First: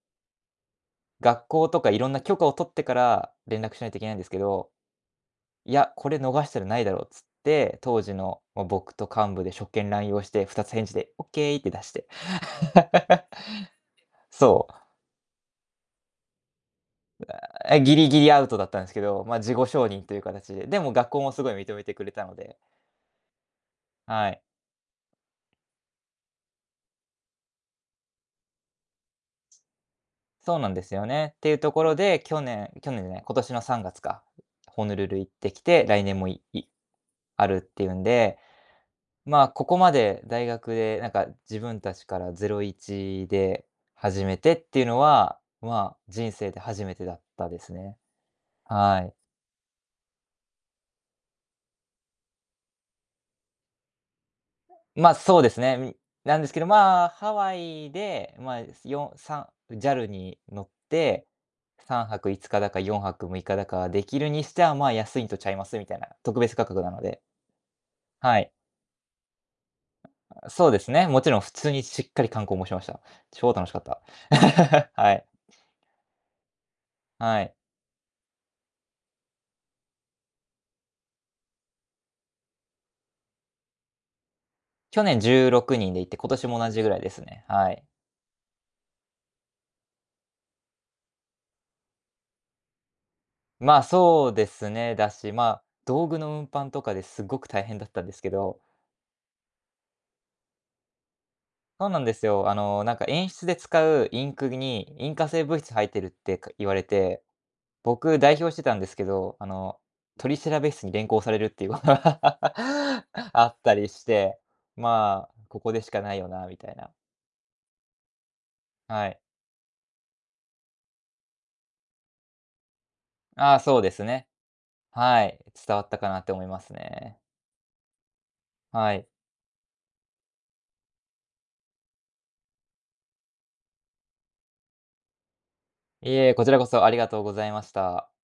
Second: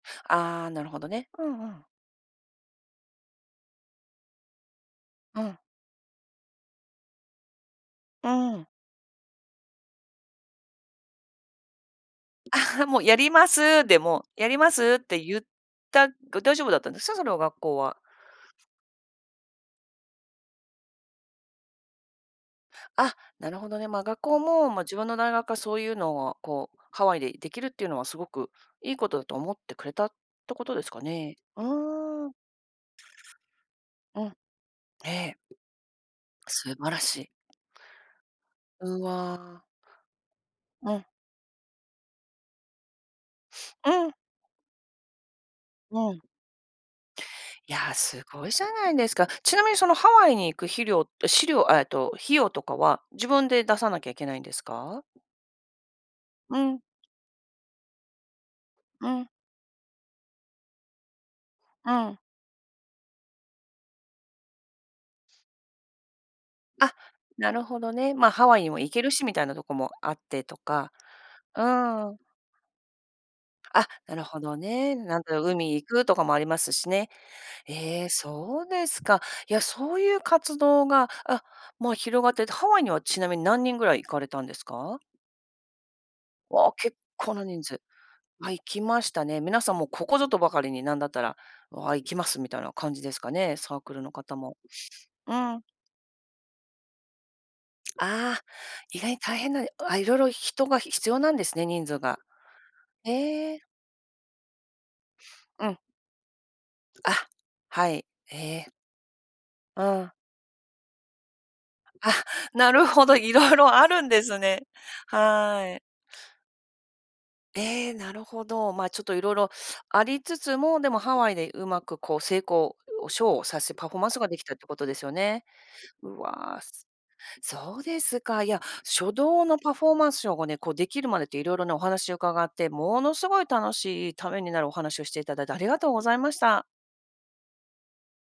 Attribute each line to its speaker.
Speaker 1: ああ、なるほどね。う
Speaker 2: 学
Speaker 1: んう
Speaker 2: 校と
Speaker 1: ん。
Speaker 2: かいろんな許可を取ってから連絡しないといけないんですけど。
Speaker 1: うん。
Speaker 2: いや、これ逃したらないだろっつって、当時
Speaker 1: う
Speaker 2: の、
Speaker 1: ー
Speaker 2: ま、
Speaker 1: ん。
Speaker 2: 僕と幹部で職権濫用をして、二つ返事でオッケーって出して。
Speaker 1: ああ、もう「やります。」で も「やり
Speaker 2: そ
Speaker 1: ま
Speaker 2: う。
Speaker 1: す」って言った。だ大丈夫だったんですか？
Speaker 2: う
Speaker 1: その学
Speaker 2: あ、
Speaker 1: 校
Speaker 2: え、ギ
Speaker 1: は。
Speaker 2: リギリ、アウトだったんですけど、まあ、事後承認という形で。でも学校もすごい認めてくれたので
Speaker 1: あ、なるほどね、ま、学
Speaker 2: は
Speaker 1: 校は
Speaker 2: い。
Speaker 1: もう、ま、自分の大学はそういうのを、こう、ハワイでできるっていうのはすごくいいことだと思ってくれたって
Speaker 2: そう
Speaker 1: こ
Speaker 2: なん
Speaker 1: と
Speaker 2: で
Speaker 1: です
Speaker 2: す
Speaker 1: か
Speaker 2: よね、
Speaker 1: ね。
Speaker 2: っていう
Speaker 1: う
Speaker 2: ところで、
Speaker 1: ーん。
Speaker 2: 去年去年じゃない、今年の3月か、
Speaker 1: うん、
Speaker 2: ホノル
Speaker 1: え
Speaker 2: ル行っ
Speaker 1: え。
Speaker 2: てきて、来年もいい
Speaker 1: 素晴らしい。
Speaker 2: あるっていうんで、
Speaker 1: うわ
Speaker 2: まあ、
Speaker 1: あ。
Speaker 2: ここまで大学
Speaker 1: う
Speaker 2: で
Speaker 1: ん。
Speaker 2: なんか自分たちからゼロイチで、
Speaker 1: うん。
Speaker 2: 始めてっていうのは、まあ、
Speaker 1: うん。
Speaker 2: 人生で初めてだったです
Speaker 1: やあ、
Speaker 2: ね。
Speaker 1: すごいじゃない
Speaker 2: は
Speaker 1: で
Speaker 2: い。
Speaker 1: すか。ちなみにそのハワイに行くひりょうしりょう、えっと、費用とかは自分で出さなきゃいけないんですか？
Speaker 2: ま、そうですね、ん、なんです
Speaker 1: う
Speaker 2: けど、
Speaker 1: ん。
Speaker 2: まあ、ハワイで、まあ、
Speaker 1: う
Speaker 2: よん
Speaker 1: ん。
Speaker 2: さん、JAL に乗って、
Speaker 1: う
Speaker 2: さん
Speaker 1: ん。
Speaker 2: はくいつかだか4泊6日だか、できるにしては、まあ、安いんとちゃいますみたいな、特別価格な
Speaker 1: あ、
Speaker 2: ので。
Speaker 1: なるほどね。まあ、
Speaker 2: は
Speaker 1: ハ
Speaker 2: い。
Speaker 1: ワイにも行けるしみたいなとこもあってと
Speaker 2: そうです
Speaker 1: か、
Speaker 2: ね。もちろん普
Speaker 1: う
Speaker 2: 通にしっ
Speaker 1: ーん。
Speaker 2: かり観光もしました。超楽しかっ
Speaker 1: あ、
Speaker 2: た。
Speaker 1: なるほど ね。
Speaker 2: は
Speaker 1: なん
Speaker 2: い。
Speaker 1: だろう、海行くとかもありますしね。
Speaker 2: はい。
Speaker 1: ええ、そうですか。や、そういう活動が、あ、もう広がってて、ハワイには、ちなみに何人ぐらい行かれたんですか？
Speaker 2: 去年16人で行って、今年も
Speaker 1: わ
Speaker 2: 同
Speaker 1: あ、
Speaker 2: じぐ
Speaker 1: 結
Speaker 2: らいです
Speaker 1: 構な
Speaker 2: ね、
Speaker 1: 人
Speaker 2: はい。
Speaker 1: 数。あ、行きましたね。皆さんもここぞとばかりになんだったら、わあ、行きますみたいな感じですかね、サ
Speaker 2: ま
Speaker 1: ー
Speaker 2: あ、
Speaker 1: クルの
Speaker 2: そう
Speaker 1: 方
Speaker 2: で
Speaker 1: も。
Speaker 2: すね。だし、
Speaker 1: う
Speaker 2: ま
Speaker 1: ん。
Speaker 2: あ、道具の運搬とかですごく大変だっ たんですけ
Speaker 1: ああ、
Speaker 2: ど
Speaker 1: 意外に大変な、あ、色々人が必要なんですね、人
Speaker 2: そう
Speaker 1: 数
Speaker 2: なんで
Speaker 1: が。
Speaker 2: すよ。あの、なんか演出
Speaker 1: え
Speaker 2: で
Speaker 1: え。
Speaker 2: 使うインクに引火性物
Speaker 1: う
Speaker 2: 質
Speaker 1: ん。
Speaker 2: 入ってるって、か言われて、
Speaker 1: あ。はい。
Speaker 2: 僕代
Speaker 1: え
Speaker 2: 表して
Speaker 1: え。
Speaker 2: たんですけど、あの、
Speaker 1: うん。
Speaker 2: 取調室に連行されるっていうこと、
Speaker 1: あ、なるほ
Speaker 2: あ
Speaker 1: ど。色
Speaker 2: っ
Speaker 1: 々
Speaker 2: た
Speaker 1: あ
Speaker 2: り
Speaker 1: る
Speaker 2: し
Speaker 1: んです
Speaker 2: て。
Speaker 1: ね。
Speaker 2: まあ、こ
Speaker 1: は
Speaker 2: こで
Speaker 1: い。
Speaker 2: しかないよなみたいな。
Speaker 1: ええ、なるほど。ま、ちょっ
Speaker 2: は
Speaker 1: と
Speaker 2: い。
Speaker 1: 色々ありつつも、でもハワイでうまく、こう、成功をショーを
Speaker 2: ああ、
Speaker 1: させ
Speaker 2: そう
Speaker 1: パ
Speaker 2: で
Speaker 1: フォー
Speaker 2: す
Speaker 1: マンス
Speaker 2: ね。
Speaker 1: ができたってことですよ
Speaker 2: はい。
Speaker 1: ね。
Speaker 2: 伝わったか
Speaker 1: う
Speaker 2: なって思い
Speaker 1: わ
Speaker 2: ま
Speaker 1: あ、
Speaker 2: す
Speaker 1: す
Speaker 2: ね。
Speaker 1: そうですか。いや、
Speaker 2: はい。
Speaker 1: 書道のパフォーマンスショーがね、こう、できるまでって色々ね、お話を伺って、ものすごい楽しいためになるお話をしていただいてありがとうご
Speaker 2: い
Speaker 1: ざいま
Speaker 2: え、
Speaker 1: し
Speaker 2: こちら
Speaker 1: た。
Speaker 2: こそありがとうございました。